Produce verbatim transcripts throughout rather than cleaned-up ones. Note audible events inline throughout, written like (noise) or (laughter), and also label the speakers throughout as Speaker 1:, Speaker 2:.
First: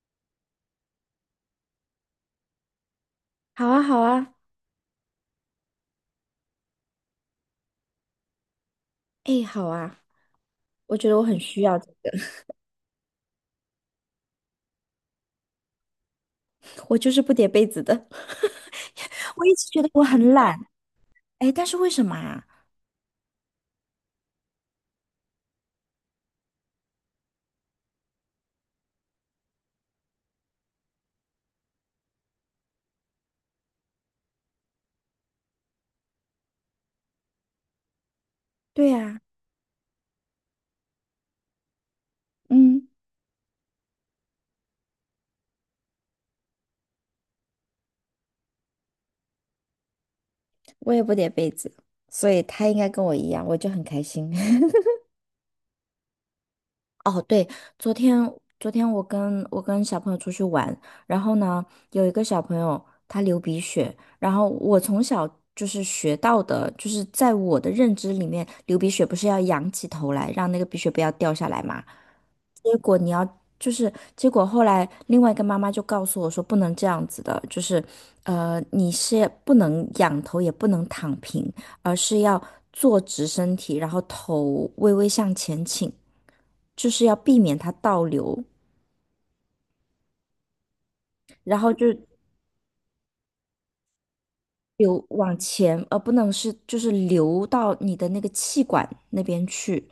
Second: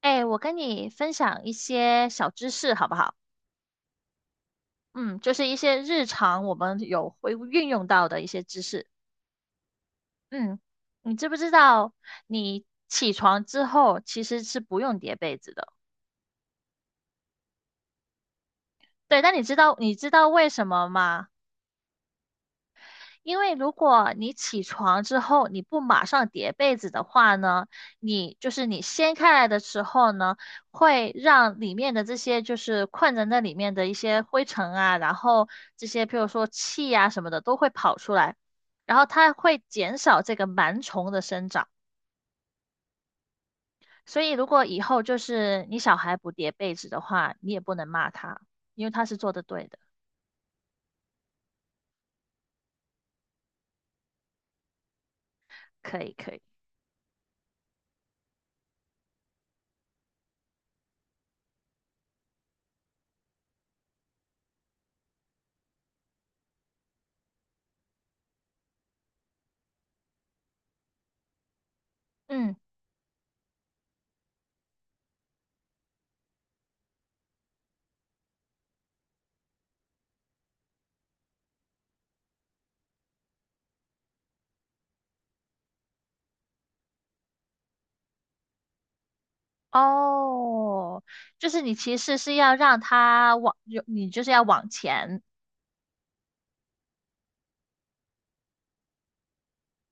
Speaker 1: 哎，我跟你分享一些小知识，好不好？
Speaker 2: 好啊，好啊，
Speaker 1: 嗯，就是一些日常我们有会运用到的一些知识。
Speaker 2: 哎，好啊，
Speaker 1: 嗯，
Speaker 2: 我觉
Speaker 1: 你
Speaker 2: 得我
Speaker 1: 知不
Speaker 2: 很
Speaker 1: 知
Speaker 2: 需要这
Speaker 1: 道，
Speaker 2: 个。
Speaker 1: 你起床之后其实是不用叠被子的。
Speaker 2: (laughs) 我就是不叠被子的，
Speaker 1: 对，那
Speaker 2: (laughs)
Speaker 1: 你
Speaker 2: 我
Speaker 1: 知
Speaker 2: 一直
Speaker 1: 道
Speaker 2: 觉得
Speaker 1: 你
Speaker 2: 我
Speaker 1: 知道
Speaker 2: 很
Speaker 1: 为
Speaker 2: 懒。
Speaker 1: 什么吗？
Speaker 2: 哎，但是为什么啊？
Speaker 1: 因为如果你起床之后你不马上叠被子的话呢，你就是你掀开来的时候呢，会让里面的这些就是困在那里面的一些灰尘啊，然后这些譬如说气啊什么的都会跑出来，
Speaker 2: 对
Speaker 1: 然后
Speaker 2: 呀。
Speaker 1: 它会减少这个螨虫的生长。
Speaker 2: 嗯，
Speaker 1: 所以如果以后就是你小孩不叠被子的话，你也不能骂他，因为他是做的对的。
Speaker 2: 我也不叠被子，所以他应该跟我一样，我就很开心。(laughs)
Speaker 1: 可以，可以，
Speaker 2: 哦，对，昨天昨天我跟我跟小朋友出去玩，然后呢，有一个小朋友他流鼻血。然后我从小就是学到的，就是在我的认知里面，流鼻血不是要仰起头来，让那个鼻血不要掉下来嘛？
Speaker 1: 嗯。
Speaker 2: 结果你要就是结果后来另外一个妈妈就告诉我说不能这样子的，就是呃你是不能仰头也不能躺平，而是要坐直身体，然后头微微向前倾。就是要避免它倒流，
Speaker 1: 哦，就
Speaker 2: 然
Speaker 1: 是
Speaker 2: 后
Speaker 1: 你
Speaker 2: 就
Speaker 1: 其实是要让他往，有你就是要往
Speaker 2: 流
Speaker 1: 前。
Speaker 2: 往前，而不能是就是流到你的那个气管那边去。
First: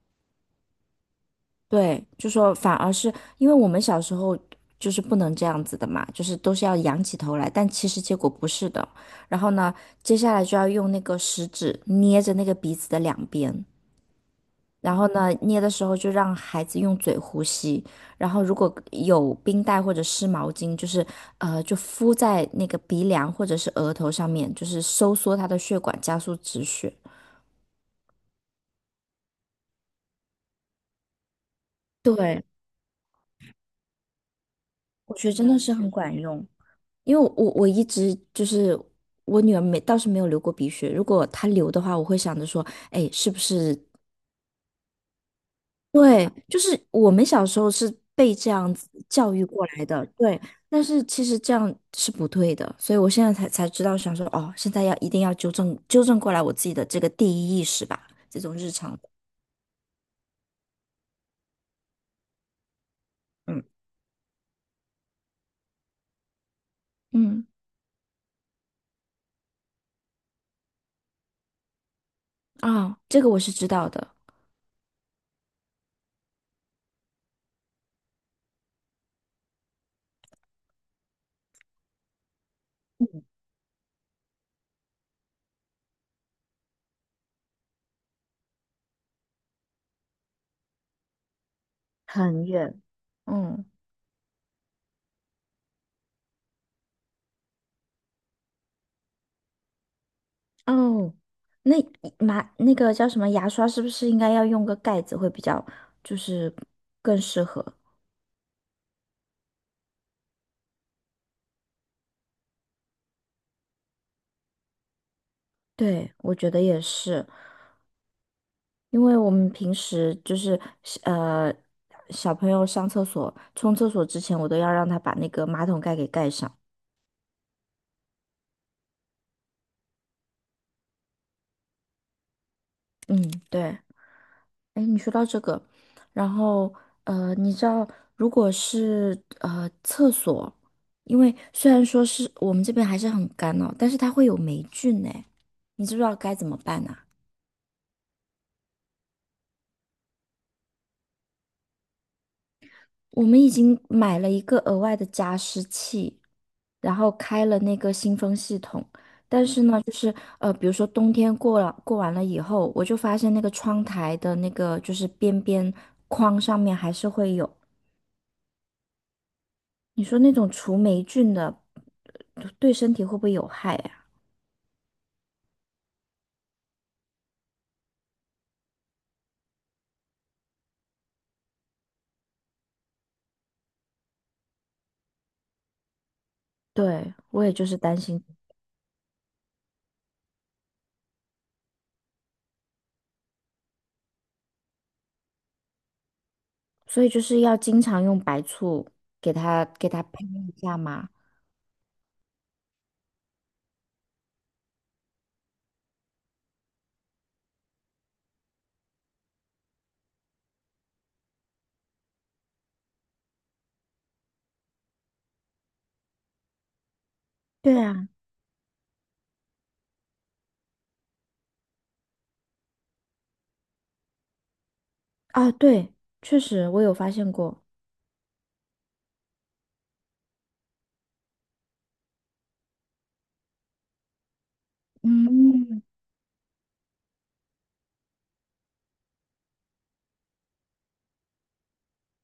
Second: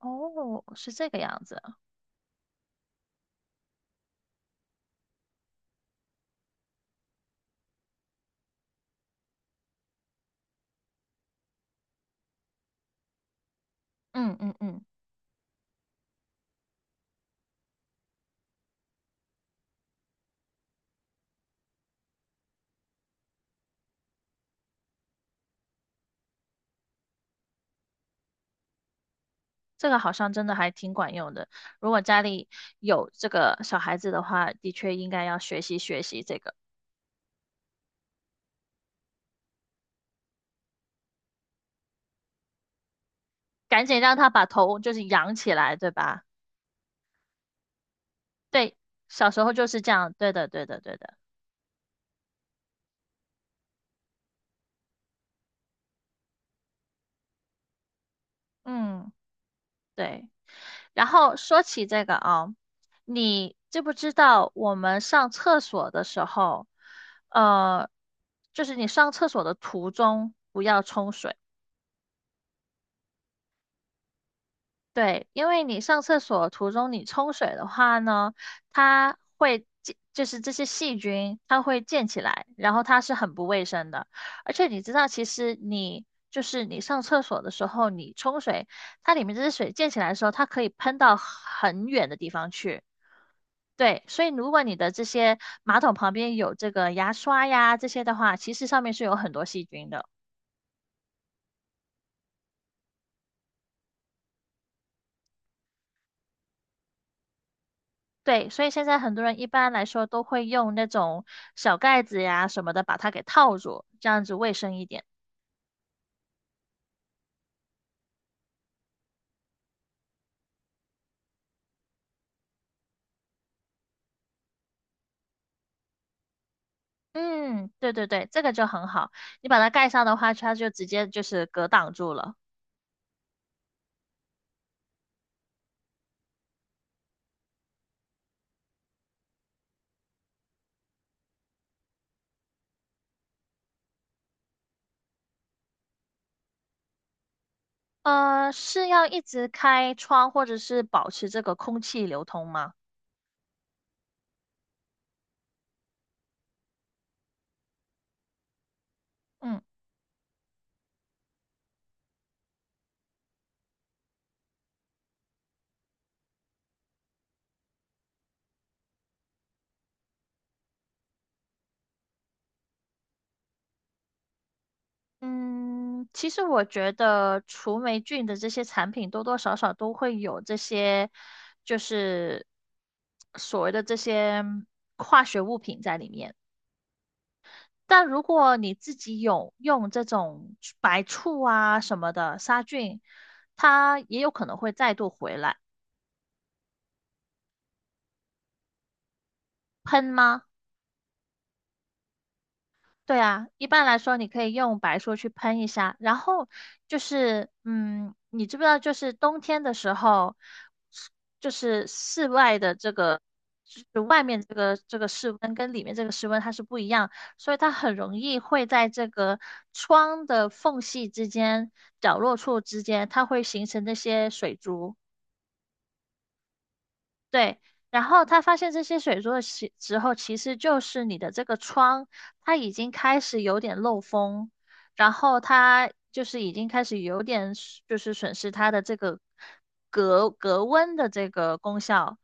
Speaker 1: 哦，是这个样子。
Speaker 2: 对，就说反而是因为我们小时候就是不能这样子的嘛，就是都是要仰起头来，但其实结果不是的。然后呢，接下来就要用那个食指捏着那个鼻子的两边，
Speaker 1: 嗯嗯嗯，
Speaker 2: 然后呢，捏的时候就让孩子用嘴呼吸。然后如果有冰袋或者湿毛巾，就是呃，就敷在那个鼻梁或者是额头上面，就是收缩他的血管，加速止血。
Speaker 1: 这个好像真的还挺管用的。如果家
Speaker 2: 对，
Speaker 1: 里有这个小孩子的话，的确应
Speaker 2: 我
Speaker 1: 该
Speaker 2: 觉得
Speaker 1: 要
Speaker 2: 真的
Speaker 1: 学
Speaker 2: 是
Speaker 1: 习
Speaker 2: 很
Speaker 1: 学
Speaker 2: 管
Speaker 1: 习这
Speaker 2: 用。
Speaker 1: 个，
Speaker 2: 因为我我我一直就是我女儿没倒是没有流过鼻血，如果她流的话，我会想着说，哎，是不是。
Speaker 1: 赶紧让他把头就是扬起来，对吧？
Speaker 2: 对，就是我们小时候是被这样
Speaker 1: 对，
Speaker 2: 子
Speaker 1: 小
Speaker 2: 教
Speaker 1: 时
Speaker 2: 育
Speaker 1: 候
Speaker 2: 过
Speaker 1: 就是
Speaker 2: 来
Speaker 1: 这
Speaker 2: 的，
Speaker 1: 样。对
Speaker 2: 对。
Speaker 1: 的，对的，
Speaker 2: 但
Speaker 1: 对
Speaker 2: 是
Speaker 1: 的。
Speaker 2: 其实这样是不对的，所以我现在才才知道，想说哦，现在要一定要纠正纠正过来我自己的这个第一意识吧，这种日常的。
Speaker 1: 嗯。对。然后说起这个啊，你
Speaker 2: 嗯
Speaker 1: 知不知道我们上厕所的时候，
Speaker 2: 嗯。
Speaker 1: 呃，就是你上厕所的途中不要冲水。
Speaker 2: 啊、这个我是知道的。
Speaker 1: 对，因为你上厕所途中你冲水的话呢，它会溅，就是这些细菌它会溅起来，然后它是很不卫生的。而且你知道，其实你就是你上厕所的时候，你冲水，它里面这些水溅起来的时候，它可以喷到很远的地
Speaker 2: 很
Speaker 1: 方
Speaker 2: 远。
Speaker 1: 去。
Speaker 2: 嗯。
Speaker 1: 对，所以如果你的这些马桶旁边有这个牙刷呀这些的话，其实上面是有很多细菌的。
Speaker 2: 哦，那马那个叫什么牙刷是不是应该要用个盖子会比较，就是更适合？
Speaker 1: 对，所以现在很多人一般来说都会用那种小盖子呀什么的把它给套住，这样子卫生一点。
Speaker 2: 对，我觉得也是。因为我们平时就是呃，小朋友上厕所、冲厕所之前，我都要让他把那个马桶盖给盖上。
Speaker 1: 嗯，对对对，这个就很好。你把它盖上的话，它就直接就是隔挡住了。
Speaker 2: 嗯，对。哎，你说到这个。然后呃，你知道，如果是呃厕所，因为虽然说是我们这边还是很干哦，但是它会有霉菌呢，你知不知道该怎么办呢？
Speaker 1: 呃，是要一直开窗或者是保持这个空气流通吗？
Speaker 2: 我们已经买了一个额外的加湿器，然后开了那个新风系统。但
Speaker 1: 嗯。
Speaker 2: 是呢，就是呃，比如说冬天过了过完了以后，我就发现那个窗台的那个就是边边框上面还是会有。你说那种除霉菌的，呃对身体会不会有害呀？
Speaker 1: 嗯，其实我觉得除霉菌的这些产品多多少少都会有这些，就是所谓的这些化学物品在里面。
Speaker 2: 对，我也就是担
Speaker 1: 但如
Speaker 2: 心。
Speaker 1: 果你自己有用这种白醋啊什么的杀菌，它也有可能会再度回来。
Speaker 2: 所以就是要经常用白醋给它给它
Speaker 1: 喷
Speaker 2: 喷
Speaker 1: 吗？
Speaker 2: 一下嘛。
Speaker 1: 对啊，一般来说你可以用白醋去喷一下，然后就是，嗯，你知不知道，就是冬天的时候，就是室外的这个，就是外面这个这个室温跟里面这个室温它是不一样，所以它
Speaker 2: 对
Speaker 1: 很
Speaker 2: 啊。
Speaker 1: 容易会在这个窗的缝隙之间、角落处之间，它会形成那些水珠。
Speaker 2: 啊对，确实我有发现
Speaker 1: 对，
Speaker 2: 过。
Speaker 1: 然后他发现这些水珠的时时候，其实就是你的这个窗，它已经开始有点漏风，然后
Speaker 2: 嗯。
Speaker 1: 它就是已经开始有点损就是损失它的这个隔隔温的这个功效。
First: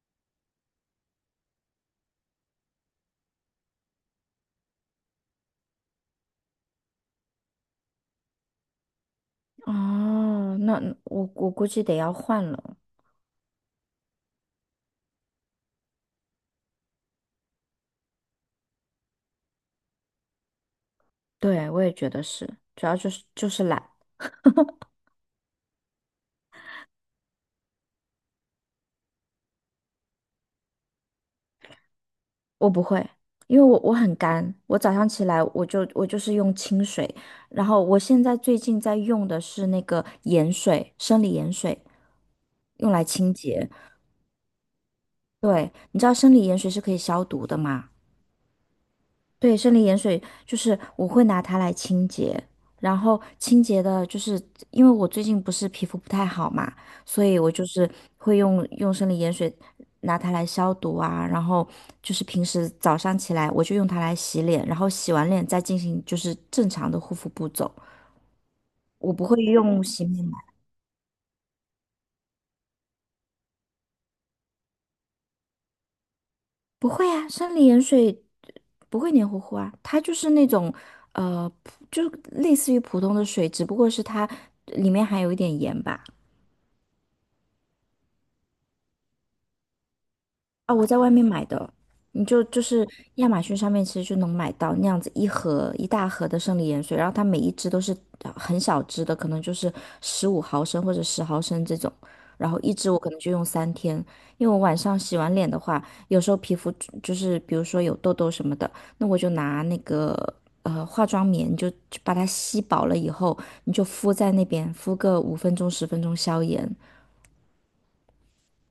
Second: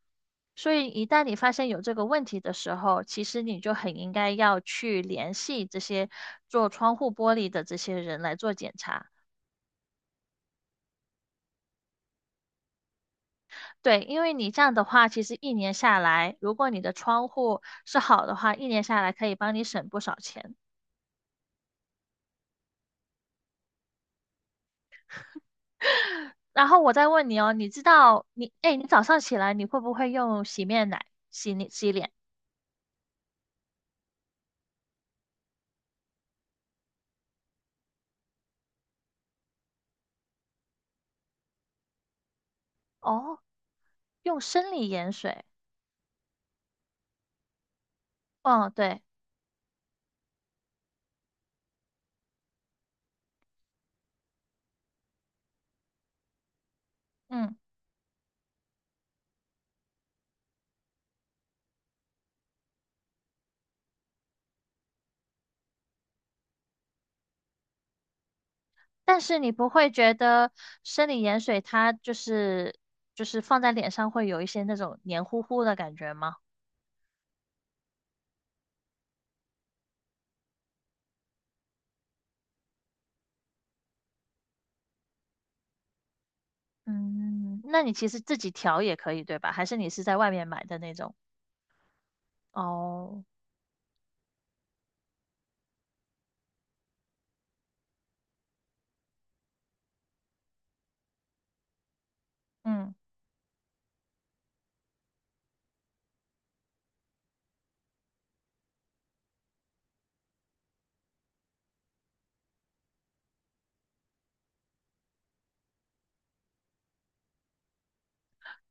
Speaker 1: 所以一旦你发现有这个问题的时候，其实你就很应该要去联系这些做窗户玻璃的这些人来做检查。
Speaker 2: 哦，那我我估计得要换了。
Speaker 1: 对，因为你这样的话，其实一年下来，如果你的窗户是好的话，一年下来可以帮你省不少钱。
Speaker 2: 对，我也觉得是，主要就是就是懒。
Speaker 1: (laughs) 然后我再问你哦，你知道你，哎，你早上起来你会不会用洗面奶洗你洗脸？
Speaker 2: 我不会，因为我我很干，我早上起来我就我就是用清水，然后我现在最近在用的是那个盐水，生理盐水，用来清
Speaker 1: 哦，
Speaker 2: 洁。
Speaker 1: 用生理盐水。
Speaker 2: 对，你知道生理盐水是可以消毒的吗？
Speaker 1: 哦，对，
Speaker 2: 对，生理盐水就是我会拿它来清洁，然后清洁的，就是因为我最近不是皮肤不太好嘛，所以我
Speaker 1: 嗯，
Speaker 2: 就是会用用生理盐水拿它来消毒啊，然后就是平时早上起来我就用它来洗脸，然后洗完脸再进行就是正常的护肤步骤，我
Speaker 1: 但
Speaker 2: 不会
Speaker 1: 是你不
Speaker 2: 用
Speaker 1: 会
Speaker 2: 洗
Speaker 1: 觉
Speaker 2: 面奶。
Speaker 1: 得生理盐水它就是就是放在脸上会有一些那种黏糊糊的感觉吗？
Speaker 2: 不会啊，生理盐水不会黏糊糊啊，它就是那种呃，就类似于普通的水，只不过是它里面含有一点盐吧。
Speaker 1: 嗯，那你其实自己调也可以，对吧？还是你是在外面买
Speaker 2: 啊，
Speaker 1: 的
Speaker 2: 我
Speaker 1: 那
Speaker 2: 在外
Speaker 1: 种？
Speaker 2: 面买的。你就就是
Speaker 1: 哦。
Speaker 2: 亚马逊上面其实就能买到那样子一盒一大盒的生理盐水，然后它每一支都是呃很小支的，可能就是十五毫升或者十毫升这种，然后一支
Speaker 1: 嗯，
Speaker 2: 我可能就用三天。因为我晚上洗完脸的话，有时候皮肤就就是比如说有痘痘什么的，那我就拿那个呃化妆棉就就把它吸饱了以后，你就敷在那边敷个五分钟十分钟消炎。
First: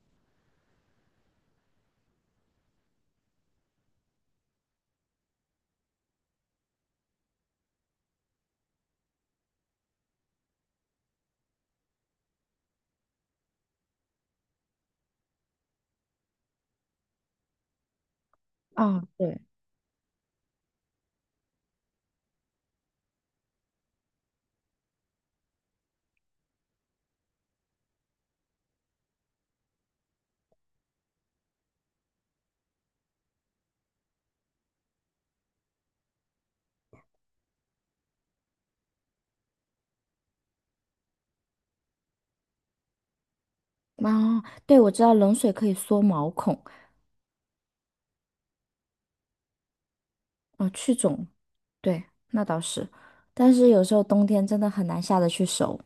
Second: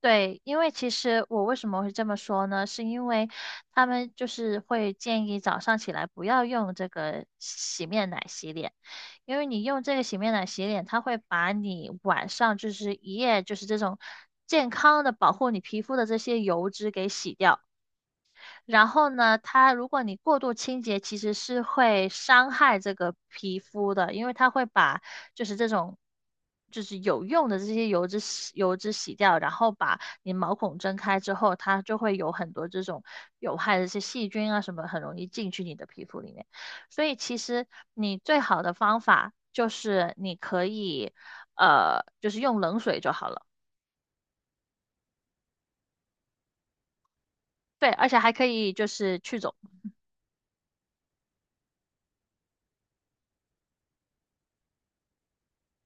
Speaker 1: 对，因为其实我为什么会这么说呢？是因为他们就是会建议早上起来不要用这个洗面奶洗脸，因为你用这个洗面奶洗脸，它会把你晚上就是一夜就是这种健康的保护你皮肤的这些油脂给洗掉。然后呢，它如果你过度清洁，其实是会伤害这个皮肤的，因为它会把就是这种就是有用的这些油脂洗油脂洗掉，然后把你毛孔睁开之后，它就会有很多这种有害的一些细菌啊什么，很容易进去你的皮肤里面。所以其实你最好的方法就是你可以呃，就是用冷水就好了。
Speaker 2: 啊，对，我知道冷水可以缩毛孔。
Speaker 1: 对，而且还可以就是去肿。
Speaker 2: 哦，去肿，对，那倒是。但是有时候冬天真的很难下得去手。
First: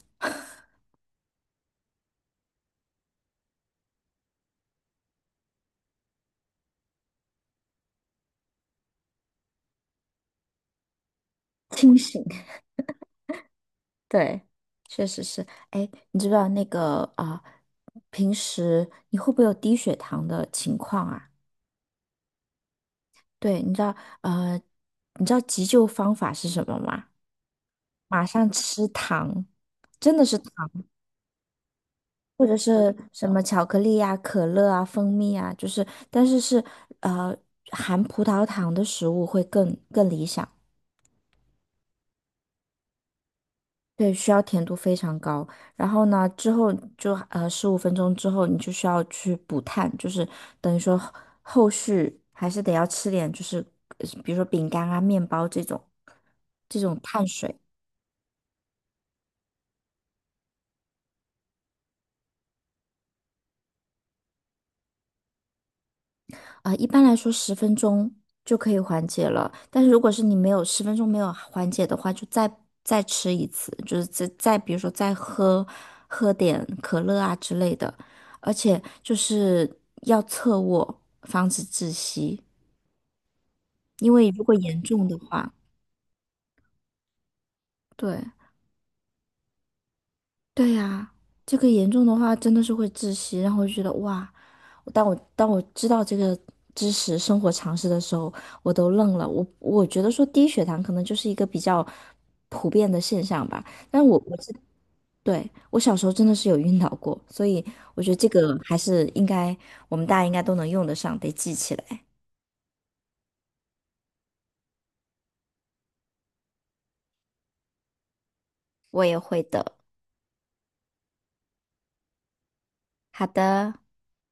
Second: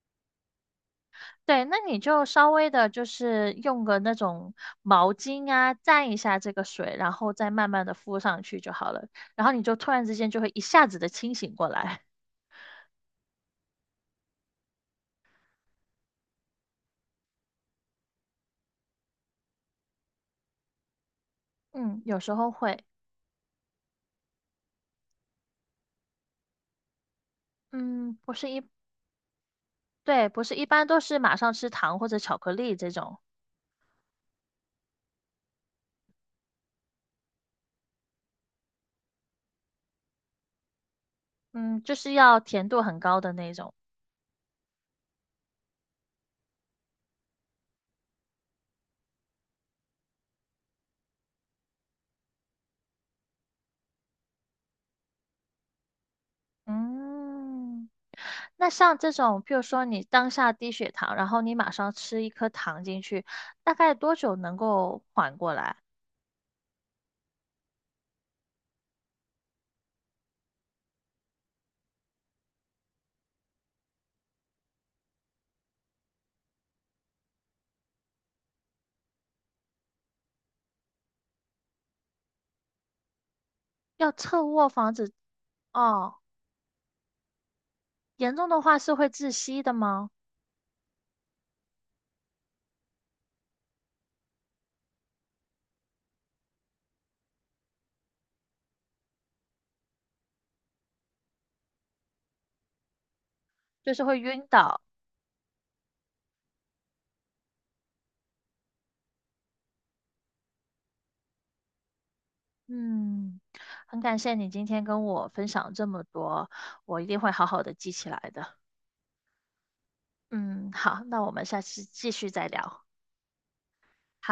Speaker 1: 对，那你就稍微的，就是用个那种毛巾啊，蘸一下这个水，然后再慢慢的敷上去就好了。然后你就突然之间就会一下子的清醒过
Speaker 2: 清
Speaker 1: 来。
Speaker 2: 醒。(laughs) 对，确实是。哎，你知不知道那个啊、平时你会不会有低血糖的情况啊？
Speaker 1: (laughs) 嗯，有时候会，
Speaker 2: 对，你知道呃，你知道急救方法是什么吗？
Speaker 1: 嗯，
Speaker 2: 马
Speaker 1: 不是
Speaker 2: 上
Speaker 1: 一，
Speaker 2: 吃糖，真的
Speaker 1: 对，
Speaker 2: 是
Speaker 1: 不是一
Speaker 2: 糖，
Speaker 1: 般都是马上吃糖或者巧
Speaker 2: 或
Speaker 1: 克
Speaker 2: 者
Speaker 1: 力这
Speaker 2: 是
Speaker 1: 种，
Speaker 2: 什么巧克力呀、可乐啊、蜂蜜啊，就是，但是是呃含葡萄糖的食物会更更理想。
Speaker 1: 嗯，就是要甜度很高的那种。
Speaker 2: 对，需要甜度非常高。然后呢，之后就呃十五分钟之后，你就需要去补碳，就是等于说后后续还是得要吃点，就是呃比如说饼干啊、面包这种这种碳水
Speaker 1: 嗯，那像这种，譬如说你当下低血糖，然后你马上吃一颗糖进去，大概多久能够缓过来？
Speaker 2: 啊。一般来说，十分钟就可以缓解了。但是如果是你没有十分钟没有缓解的话，就再再吃一次，就是再再比如说再喝喝点可乐啊之类的，而且就是要侧卧，防止窒息。
Speaker 1: 要
Speaker 2: 因为
Speaker 1: 侧
Speaker 2: 如果
Speaker 1: 卧
Speaker 2: 严
Speaker 1: 防
Speaker 2: 重
Speaker 1: 止
Speaker 2: 的话，
Speaker 1: 哦，
Speaker 2: 对。
Speaker 1: 严重的话是会窒息的吗？
Speaker 2: 对呀，这个严重的话真的是会窒息，然后就觉得哇，当我当我知道这个知识、生活常识的时候，我都愣了。我我觉得说低血糖可能就是一个比较普遍的现象吧。
Speaker 1: 就是
Speaker 2: 但我
Speaker 1: 会
Speaker 2: 我
Speaker 1: 晕
Speaker 2: 知
Speaker 1: 倒。
Speaker 2: 对，我小时候真的是有晕倒过，所以我觉得这个还是应该我们大家应该都能用得上，得记起来。
Speaker 1: 嗯，很感谢你今天跟我分享这么多，我一定会好好的记起来的。
Speaker 2: 我也会的。
Speaker 1: 嗯，好，那我们下次继续再聊。
Speaker 2: 好的，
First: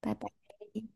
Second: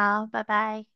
Speaker 2: 拜拜。
Speaker 1: 拜拜。